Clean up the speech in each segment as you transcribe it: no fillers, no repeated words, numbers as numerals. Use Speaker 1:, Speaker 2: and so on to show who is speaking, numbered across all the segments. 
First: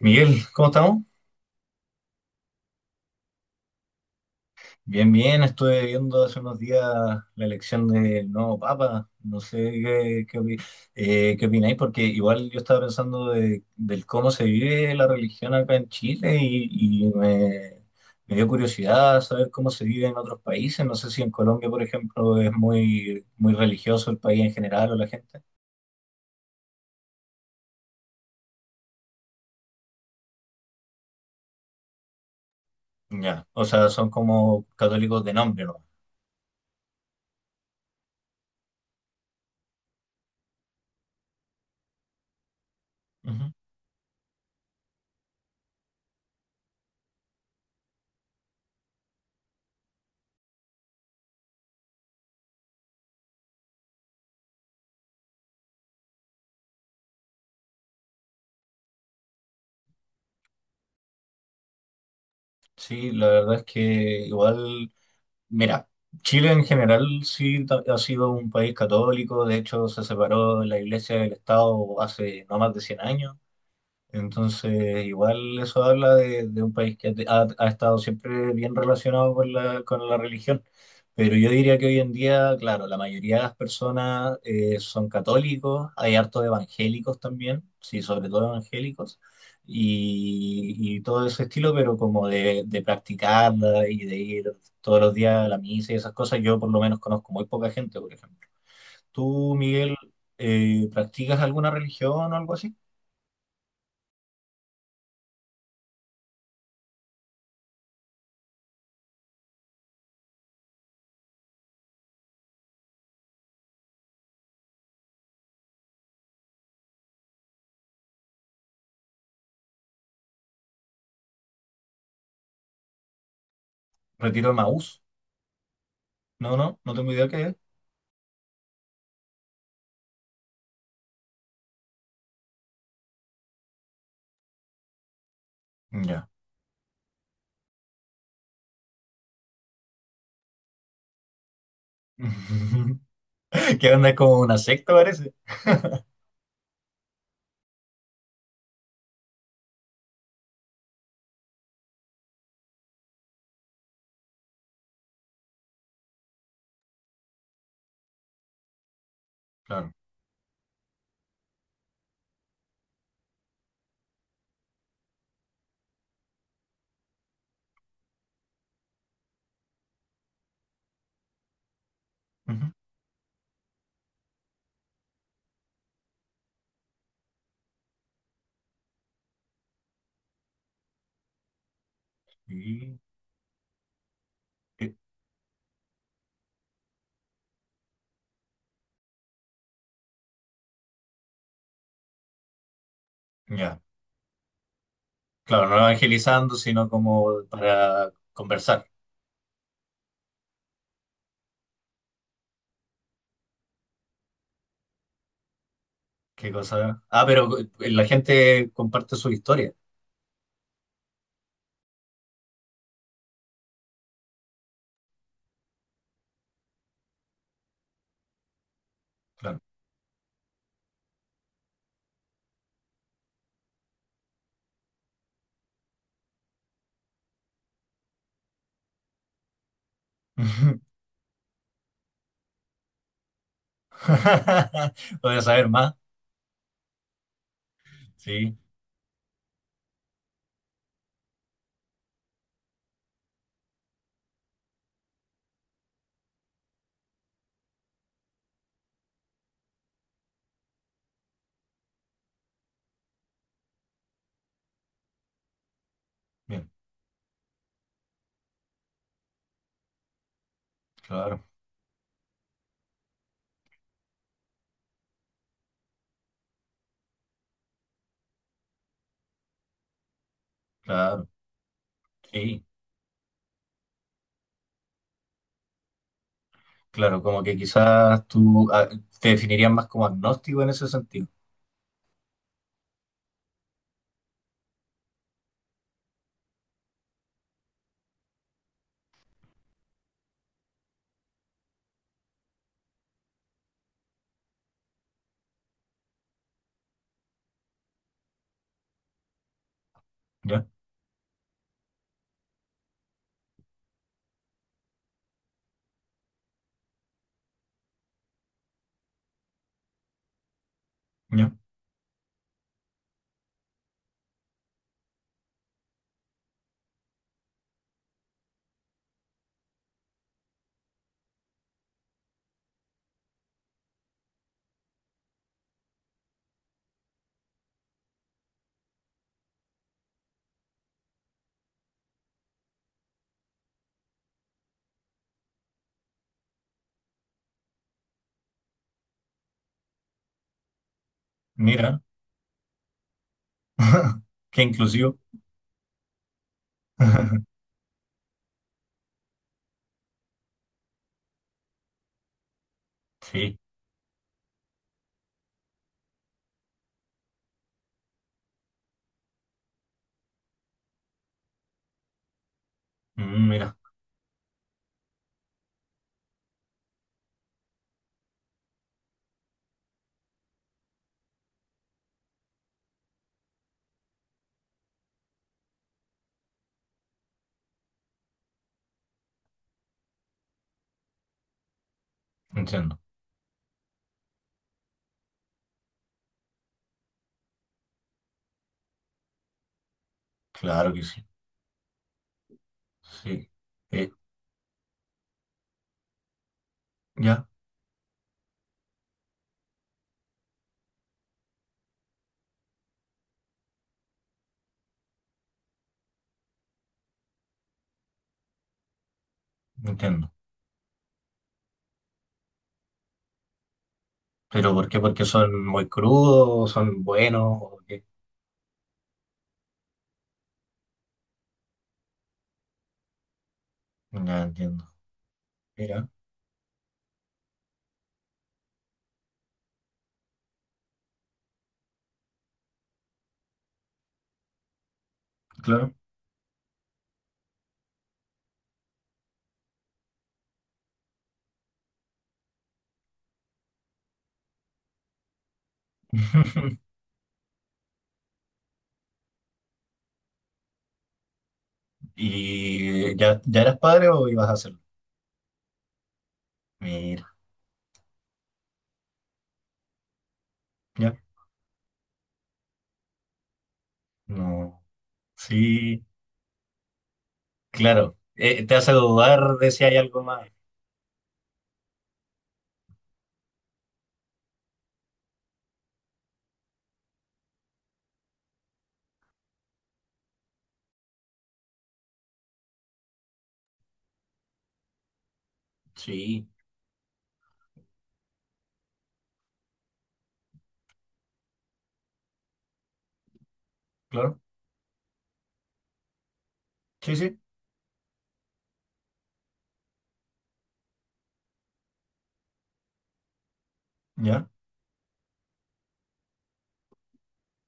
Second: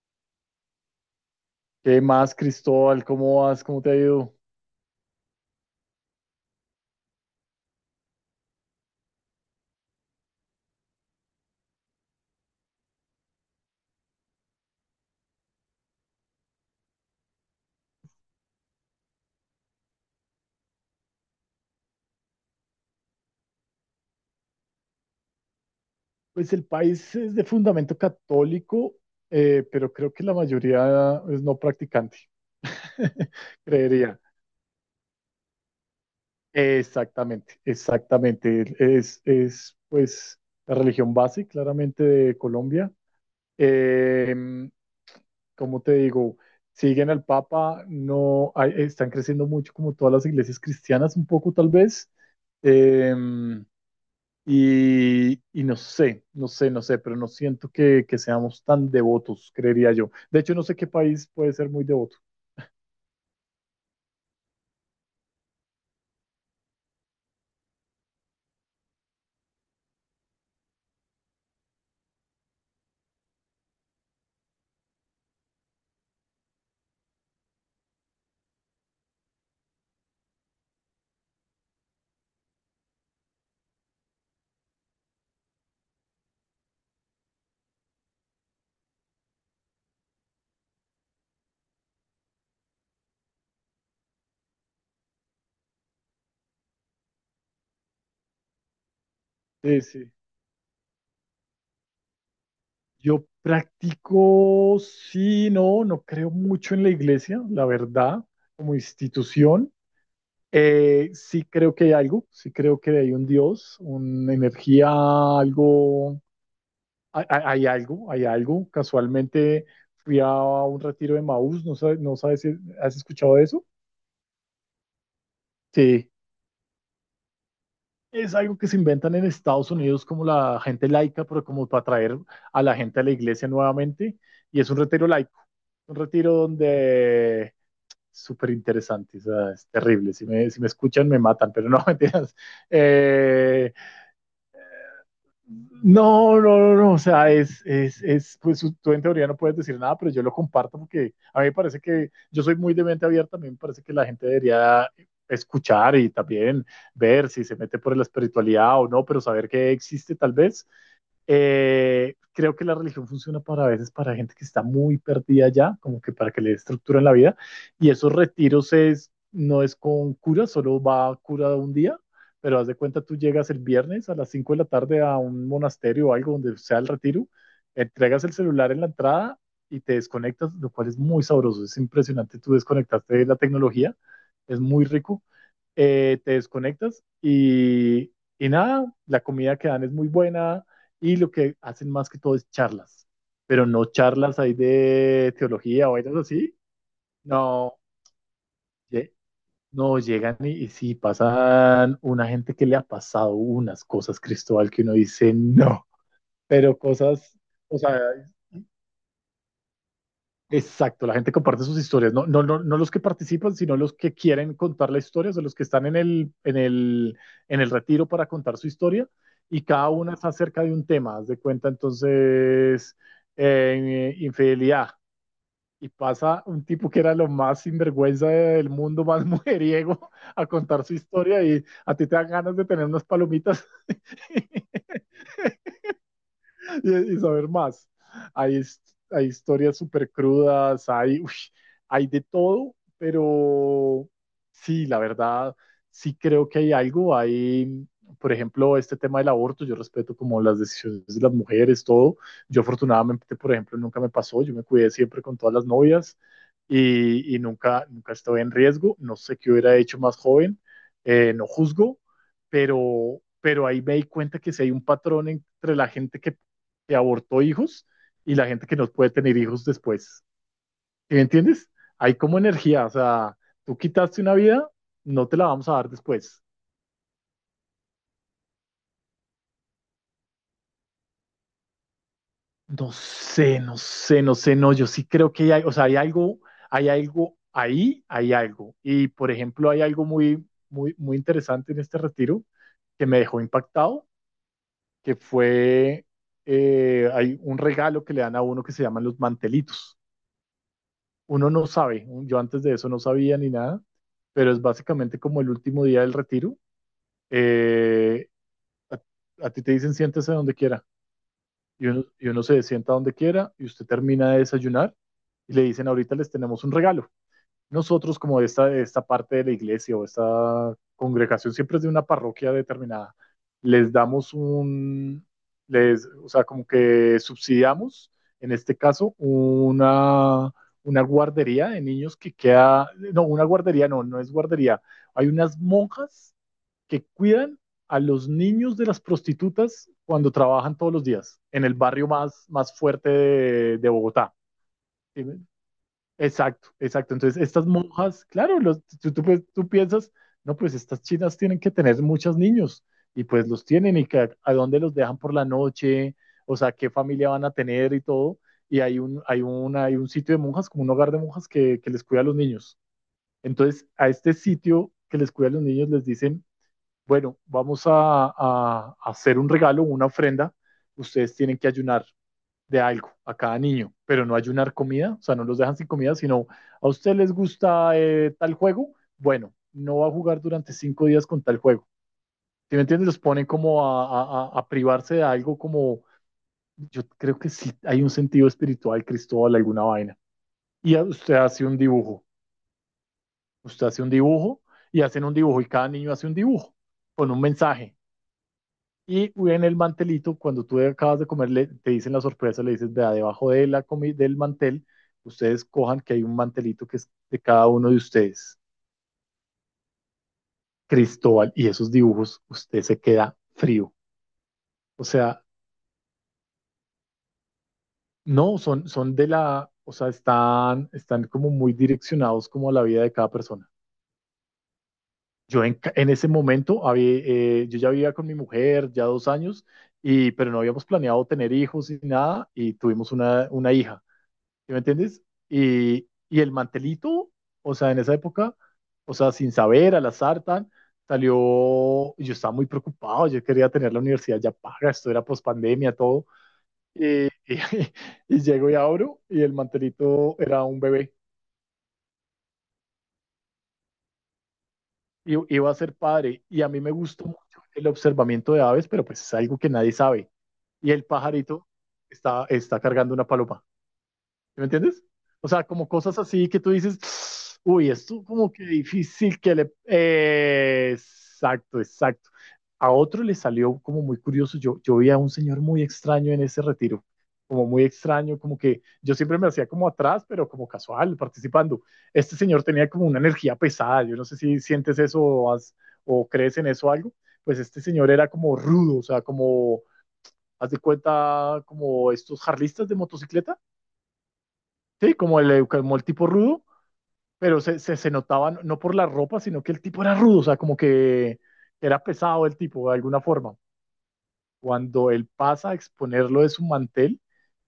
Speaker 1: Miguel, ¿cómo estamos?
Speaker 2: ¿Qué más, Cristóbal? ¿Cómo vas? ¿Cómo te ha ido?
Speaker 1: Bien, bien, estuve viendo hace unos días la elección del nuevo Papa, no sé qué opináis, porque igual yo estaba pensando del cómo se vive la religión acá en Chile, y me dio curiosidad saber cómo se vive en otros países, no sé si en Colombia, por ejemplo, es muy, muy religioso el país en general o la gente.
Speaker 2: Pues el país es de fundamento católico, pero creo que la mayoría es no practicante,
Speaker 1: Ya, o sea, son
Speaker 2: creería.
Speaker 1: como católicos de nombre, ¿no?
Speaker 2: Exactamente, exactamente. Es pues la religión base, claramente, de Colombia.
Speaker 1: Ujú.
Speaker 2: Em, ¿Cómo te digo? Siguen al Papa, no hay- están creciendo mucho como todas las iglesias cristianas, un poco tal vez. Eh, y no sé, pero no siento que seamos tan devotos, creería yo. De hecho, no sé qué país puede ser muy devoto.
Speaker 1: Sí, la verdad es que igual. Mira, Chile en general sí ha sido un país católico, de hecho se separó la iglesia del Estado hace no más de 100 años, entonces, igual eso habla de un país que ha estado siempre bien relacionado con la religión. Pero yo diría que hoy en día, claro, la mayoría de las personas son católicos, hay harto de evangélicos también, sí, sobre todo evangélicos, y todo ese estilo, pero como de practicarla y de ir todos los días a la misa y esas cosas, yo por lo menos conozco muy poca gente, por ejemplo. ¿Tú,
Speaker 2: Sí,
Speaker 1: Miguel,
Speaker 2: sí.
Speaker 1: practicas alguna religión o algo así?
Speaker 2: Yo practico, sí, no creo mucho en la iglesia, la verdad, como institución. Sí creo que hay algo, sí creo que hay un Dios, una energía, algo, hay algo, hay algo. Casualmente fui a un retiro de Maús, no sabes si has escuchado de eso.
Speaker 1: Retiro de Maús.
Speaker 2: Sí.
Speaker 1: No, no, no tengo idea qué es.
Speaker 2: Es algo que se inventan en Estados Unidos como la gente laica, pero como para atraer a la gente a la iglesia nuevamente. Y es un retiro laico, un
Speaker 1: Ya.
Speaker 2: retiro donde súper interesante, o sea, es terrible. Si me escuchan me matan, pero no, mentiras. Eh,
Speaker 1: ¿Qué onda? Es como una secta, parece.
Speaker 2: no, no, no, no, o sea, es pues tú en teoría no puedes decir nada, pero yo lo comparto porque a mí me parece que yo soy muy de mente abierta, a mí me parece que la gente debería escuchar y también ver si se mete por la espiritualidad o no, pero saber que
Speaker 1: Claro.
Speaker 2: existe tal vez. Creo que la religión funciona para a veces para gente que está muy perdida ya, como que para que le estructuren la vida, y esos retiros es, no es con cura, solo va a cura un día, pero haz
Speaker 1: Ujú.
Speaker 2: de cuenta tú llegas el viernes a las 5 de la tarde a un monasterio o algo donde sea el retiro, entregas el celular en la entrada y te desconectas, lo cual es muy sabroso, es impresionante, tú
Speaker 1: Y-
Speaker 2: desconectaste de la tecnología, es muy
Speaker 1: y-
Speaker 2: rico. Te desconectas y nada, la comida que dan es muy buena y lo que hacen más que todo es charlas, pero
Speaker 1: ya.
Speaker 2: no charlas ahí de
Speaker 1: Claro, no
Speaker 2: teología o algo
Speaker 1: evangelizando,
Speaker 2: así.
Speaker 1: sino como
Speaker 2: No,
Speaker 1: para conversar.
Speaker 2: ye- no, llegan y sí, pasan una gente que le ha pasado unas cosas, Cristóbal, que uno dice no,
Speaker 1: ¿Qué
Speaker 2: pero
Speaker 1: cosa? Ah,
Speaker 2: cosas,
Speaker 1: pero
Speaker 2: o sea,
Speaker 1: la gente comparte su historia.
Speaker 2: exacto, la gente comparte sus historias, no, no, no, no los que participan, sino los que quieren contar la historia, o sea, los que están en el retiro para contar su historia,
Speaker 1: Claro.
Speaker 2: y cada una está acerca de un tema, haz de cuenta, entonces, infidelidad, y pasa un tipo que era lo más sinvergüenza del mundo, más mujeriego, a
Speaker 1: Ujú.
Speaker 2: contar su historia y a ti te dan ganas de tener unas palomitas.
Speaker 1: Voy a saber más.
Speaker 2: Y saber más. Hay,
Speaker 1: Sí,
Speaker 2: his- Hay historias súper crudas, hay, uy, hay de todo, pero sí, la verdad, sí creo que hay algo. Hay, por ejemplo, este tema del aborto, yo respeto como las decisiones de las mujeres, todo. Yo afortunadamente, por ejemplo, nunca me pasó, yo me cuidé siempre con todas las novias
Speaker 1: bien,
Speaker 2: y nunca, nunca estuve en riesgo. No sé qué hubiera hecho más joven,
Speaker 1: claro,
Speaker 2: no juzgo, pero ahí me di cuenta que si hay un patrón entre la gente que abortó hijos y la gente que no puede tener hijos después. ¿Sí? ¿Me
Speaker 1: claro.
Speaker 2: entiendes? Hay como
Speaker 1: Sí,
Speaker 2: energía, o sea, tú quitaste una vida, no te la vamos a dar después.
Speaker 1: claro, como que quizás tú te definirías más como agnóstico en ese sentido.
Speaker 2: No sé, no, yo sí creo que hay, o sea, hay algo ahí, hay algo. Y por ejemplo, hay algo muy, muy, muy interesante en este retiro que me dejó impactado, que fue, hay un regalo que le dan a uno que se llaman los mantelitos.
Speaker 1: Ya,
Speaker 2: Uno no sabe, yo antes de eso no sabía ni nada, pero es básicamente como el último día del retiro. Eh, a, a ti te dicen siéntese donde quiera
Speaker 1: ya.
Speaker 2: y uno se sienta donde quiera y usted termina de desayunar y le dicen ahorita les tenemos un regalo, nosotros como esta parte de la iglesia o esta congregación siempre es de una parroquia determinada, les damos un, les, o sea, como que subsidiamos, en este caso, una guardería de niños que queda, no, una guardería no, no es guardería, hay unas monjas que cuidan a los niños de las prostitutas cuando trabajan todos los días en el
Speaker 1: Mira.
Speaker 2: barrio más, más fuerte de Bogotá.
Speaker 1: Qué inclusivo.
Speaker 2: ¿Sí? Exacto, exacto. Entonces, estas monjas, claro, los, pues, tú piensas, no, pues estas chinas tienen que tener muchos niños y pues
Speaker 1: Sí.
Speaker 2: los tienen y que, a dónde los dejan por la noche, o sea, qué familia van a tener y todo. Y hay un sitio de monjas, como un hogar de monjas que les cuida a los niños.
Speaker 1: Mira,
Speaker 2: Entonces, a este sitio que les cuida a los niños les dicen, bueno, vamos a, a hacer un regalo, una ofrenda, ustedes tienen que ayunar de algo a cada niño, pero no ayunar comida, o sea, no los dejan sin comida, sino a usted les gusta tal juego, bueno, no va a jugar durante 5 días con tal juego. ¿Sí me
Speaker 1: entiendo.
Speaker 2: entiendes? Los ponen como a, a privarse de algo como, yo creo que sí hay un sentido espiritual, Cristóbal, alguna vaina.
Speaker 1: Claro
Speaker 2: Y
Speaker 1: que
Speaker 2: a-
Speaker 1: sí.
Speaker 2: usted hace un dibujo,
Speaker 1: Sí.
Speaker 2: usted hace
Speaker 1: Eh,
Speaker 2: un dibujo y hacen un dibujo y cada niño hace un dibujo con un
Speaker 1: ya,
Speaker 2: mensaje. Y en el mantelito, cuando tú acabas de comer, te dicen la sorpresa, le dices, vea, debajo de la del mantel, ustedes cojan que hay un mantelito que es de cada uno de ustedes.
Speaker 1: entiendo.
Speaker 2: Cristóbal, y esos dibujos, usted se queda frío.
Speaker 1: ¿Pero por qué?
Speaker 2: O
Speaker 1: ¿Porque
Speaker 2: sea,
Speaker 1: son muy crudos? ¿Son buenos? ¿O qué?
Speaker 2: no, son, son de la, o sea, están, están como muy direccionados como a la vida de cada persona.
Speaker 1: Ya entiendo.
Speaker 2: Yo en, ca-
Speaker 1: Mira,
Speaker 2: en ese momento, había, yo ya vivía con mi mujer, ya 2 años, y, pero no habíamos planeado tener hijos ni nada, y tuvimos una hija. ¿Sí me entiendes?
Speaker 1: claro.
Speaker 2: Y el mantelito, o sea, en esa época, o sea, sin saber, al azar, tan, salió, y yo estaba muy preocupado, yo quería tener la universidad ya paga, esto era pospandemia, todo, y, y, y llego y abro, y el mantelito era un bebé,
Speaker 1: ¿Y ya, ya eras padre o ibas a hacerlo?
Speaker 2: y iba a ser padre, y a mí me
Speaker 1: Mira,
Speaker 2: gustó mucho el observamiento de aves, pero pues es algo que nadie sabe, y el
Speaker 1: ya.
Speaker 2: pajarito está, está cargando una paloma. ¿Sí? ¿Me
Speaker 1: No.
Speaker 2: entiendes? O sea, como
Speaker 1: Sí,
Speaker 2: cosas así que tú dices, uy,
Speaker 1: claro.
Speaker 2: esto como que
Speaker 1: Te hace
Speaker 2: difícil que
Speaker 1: dudar de
Speaker 2: le...
Speaker 1: si hay algo más.
Speaker 2: Exacto, exacto. A otro le salió como muy curioso. Yo vi a un señor muy extraño en ese retiro, como muy extraño, como que yo siempre me hacía como atrás, pero como casual, participando. Este señor tenía como una energía pesada. Yo no sé si sientes eso o, has- o
Speaker 1: Sí,
Speaker 2: crees en eso o algo. Pues este señor era como rudo, o sea, como, haz de cuenta, como estos jarlistas de motocicleta.
Speaker 1: claro.
Speaker 2: Sí, como el tipo rudo,
Speaker 1: Sí, sí.
Speaker 2: pero se notaba no por la ropa, sino que el tipo era rudo, o sea, como que era pesado el tipo de alguna forma.
Speaker 1: Ya.
Speaker 2: Cuando él pasa a exponerlo de su mantel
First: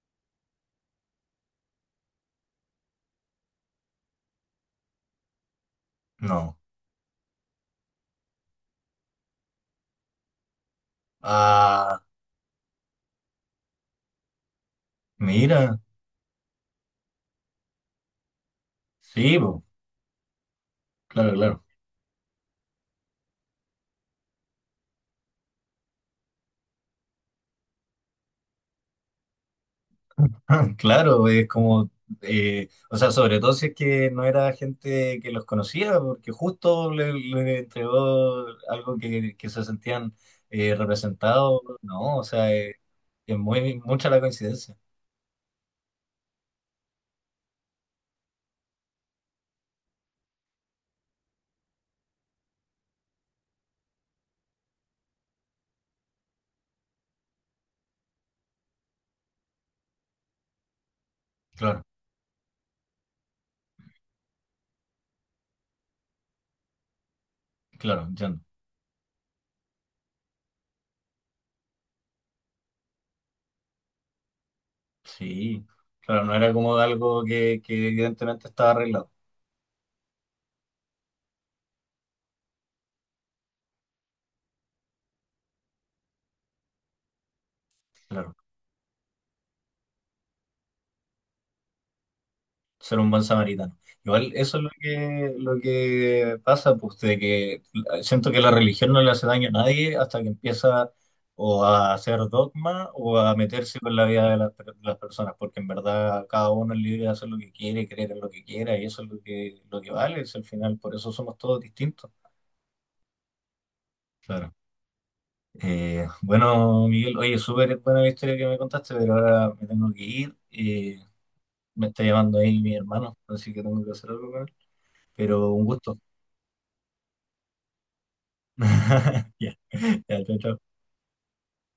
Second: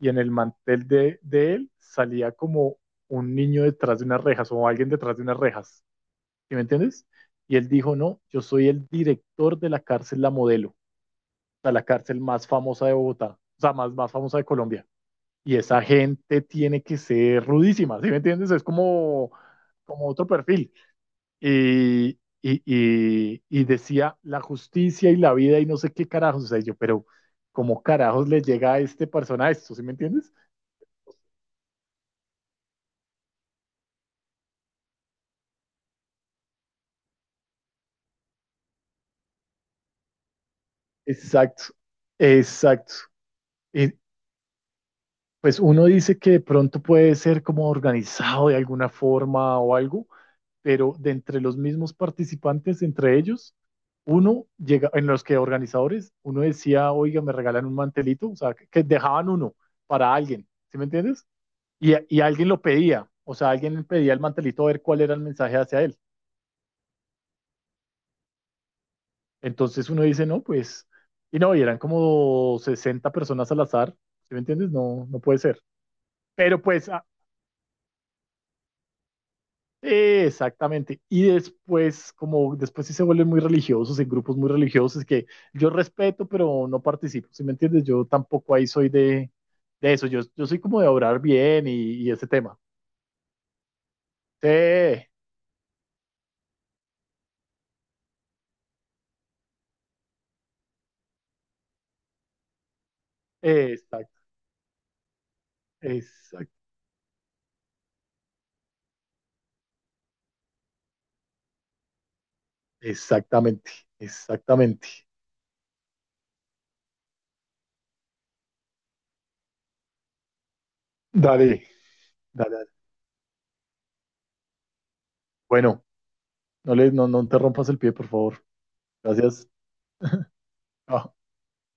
Speaker 2: y en el mantel de él salía como un niño detrás de unas rejas o alguien detrás de unas rejas, ¿sí
Speaker 1: No.
Speaker 2: me entiendes? Y él dijo, no, yo soy el director de la cárcel La Modelo, o sea, la
Speaker 1: Ah,
Speaker 2: cárcel más famosa de Bogotá, o sea, más, más famosa de Colombia, y
Speaker 1: mira.
Speaker 2: esa gente tiene que ser rudísima, ¿sí me entiendes? Es como,
Speaker 1: Sí, po.
Speaker 2: como otro perfil.
Speaker 1: Claro, claro.
Speaker 2: Y decía la justicia y la vida y no sé qué carajos, o sea, yo, pero ¿cómo carajos le llega a este persona esto? ¿Sí me entiendes?
Speaker 1: Claro, es como, o sea, sobre todo si es que no era gente que los conocía, porque justo le entregó algo que se sentían representados,
Speaker 2: Exacto,
Speaker 1: ¿no? O sea,
Speaker 2: exacto.
Speaker 1: es muy
Speaker 2: Y
Speaker 1: mucha la coincidencia.
Speaker 2: pues uno dice que de pronto puede ser como organizado de alguna forma o algo, pero de entre los mismos participantes, entre ellos, uno llega, en los que organizadores, uno decía, oiga, me regalan un mantelito, o sea, que dejaban uno para alguien, ¿sí me entiendes?
Speaker 1: Claro,
Speaker 2: Y y alguien lo pedía, o sea, alguien pedía el mantelito a ver cuál era el mensaje hacia él.
Speaker 1: claro, entiendo.
Speaker 2: Entonces uno dice, no, pues, y no, y eran como 60 personas al azar, ¿sí me entiendes? No, no puede ser.
Speaker 1: Sí, claro, no era
Speaker 2: Pero
Speaker 1: como de
Speaker 2: pues
Speaker 1: algo que evidentemente estaba arreglado.
Speaker 2: exactamente. Y después, como después sí se vuelven muy religiosos, en grupos muy religiosos que yo respeto, pero no participo, ¿sí me entiendes? Yo
Speaker 1: Claro.
Speaker 2: tampoco ahí soy de eso, yo soy como de orar bien y ese tema.
Speaker 1: Ser un buen samaritano. Igual eso es lo
Speaker 2: Sí,
Speaker 1: que, lo que pasa, pues de que siento que la religión no le hace daño a nadie hasta que empieza o a hacer dogma o a meterse con la
Speaker 2: exacto,
Speaker 1: vida de las personas, porque en verdad cada
Speaker 2: exacto,
Speaker 1: uno es libre de hacer lo que quiere, creer en lo que quiera, y eso es lo que vale, es al final, por eso somos todos distintos.
Speaker 2: exactamente,
Speaker 1: Claro.
Speaker 2: exactamente.
Speaker 1: Bueno, Miguel, oye, súper buena la historia que me contaste, pero ahora me tengo que ir.
Speaker 2: Dale,
Speaker 1: Me está llamando
Speaker 2: dale,
Speaker 1: ahí
Speaker 2: dale.
Speaker 1: mi hermano, así que tengo que hacer algo con él. Pero un
Speaker 2: Bueno,
Speaker 1: gusto.
Speaker 2: no, le, no, no te rompas el pie, por favor. Gracias.
Speaker 1: Ya, ya, chao, chao.
Speaker 2: Chao.